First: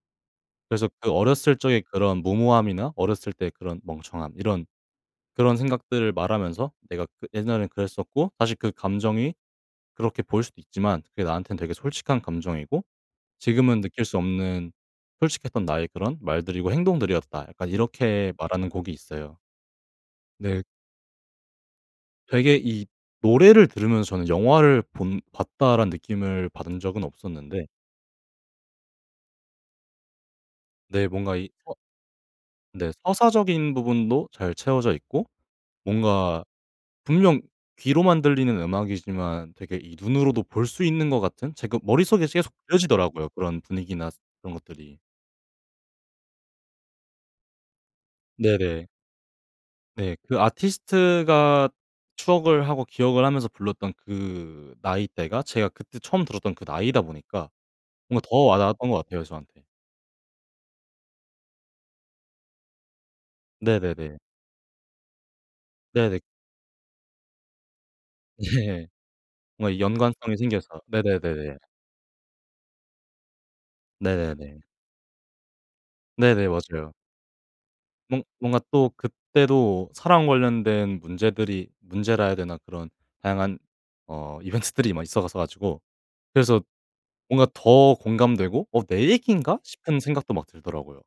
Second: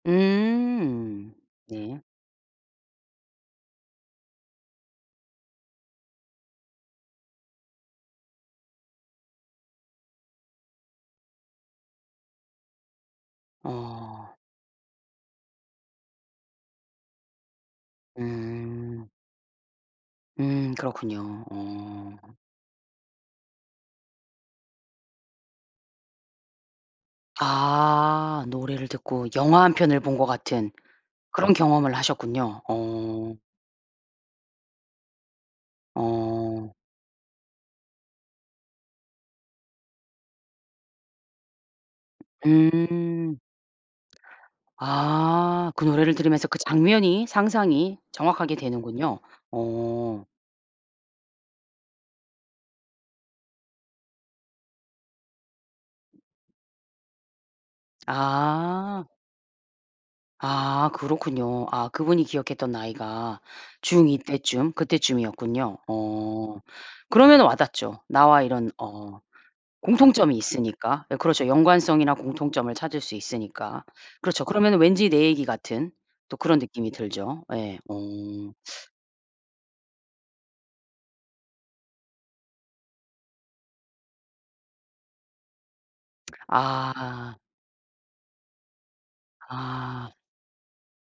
그래서 그 음. 어렸을 적의 네. 그런 무모함이나 어렸을 때의 그런 멍청함 이런 그런 생각들을 말하면서 "내가 그 옛날엔 그랬었고 사실 그 감정이 그렇게 보일 수도 있지만 그게 나한테는 되게 솔직한 감정이고 지금은 느낄 수 어. 없는 솔직했던 나의 그런 말들이고 행동들이었다." 약간 이렇게 말하는 곡이 음. 있어요. 네. 음 그렇군요. 어. 되게 이 노래를 들으면서 저는 '영화를 본 봤다.'라는 느낌을 받은 적은 없었는데 아. 노래를 듣고 영화 1 편을 본 것 같은. 네. 뭔가 이 그런 서 경험을 하셨군요. 네. 어. 서사적인 부분도 잘 채워져 있고 뭔가 어. 분명 귀로만 들리는 음악이지만 되게 이 눈으로도 볼 수 있는 것 같은? 제가 머릿속에서 계속 그려지더라고요, 음. 그런 분위기나 스 그런 것들이. 아. 그 노래를 들으면서 그 장면이 상상이 정확하게 네네. 되는군요. 네. 어. 그 아티스트가 추억을 하고 기억을 하면서 불렀던 그 나이대가 제가 그때 처음 들었던 그 나이다 보니까 뭔가 더 와닿았던 것 아. 같아요 저한테. 아. 그렇군요. 아 그분이 기억했던 나이가 중 2 네네네. 때쯤 그때쯤이었군요. 네 넥 어. 그러면은 와 닿죠. 나와 이런 예. 어 뭔가 공통점이 연관성이 생겨서. 있으니까. 예 그렇죠. 네네네네. 연관성이나 공통점을 찾을 수 있으니까. 그렇죠. 네네네. 그러면은 왠지 내 얘기 같은 또 네네. 그런 느낌이 맞아요. 들죠. 예. 어. 뭔 뭔가 또 그때도 사랑 관련된 문제들이 문제라 해야 되나? 그런 다양한 어 이벤트들이 막 있어서 가지고 그래서 아. 뭔가 더 공감되고 '어 내 얘기인가?' 싶은 아. 생각도 막 들더라고요.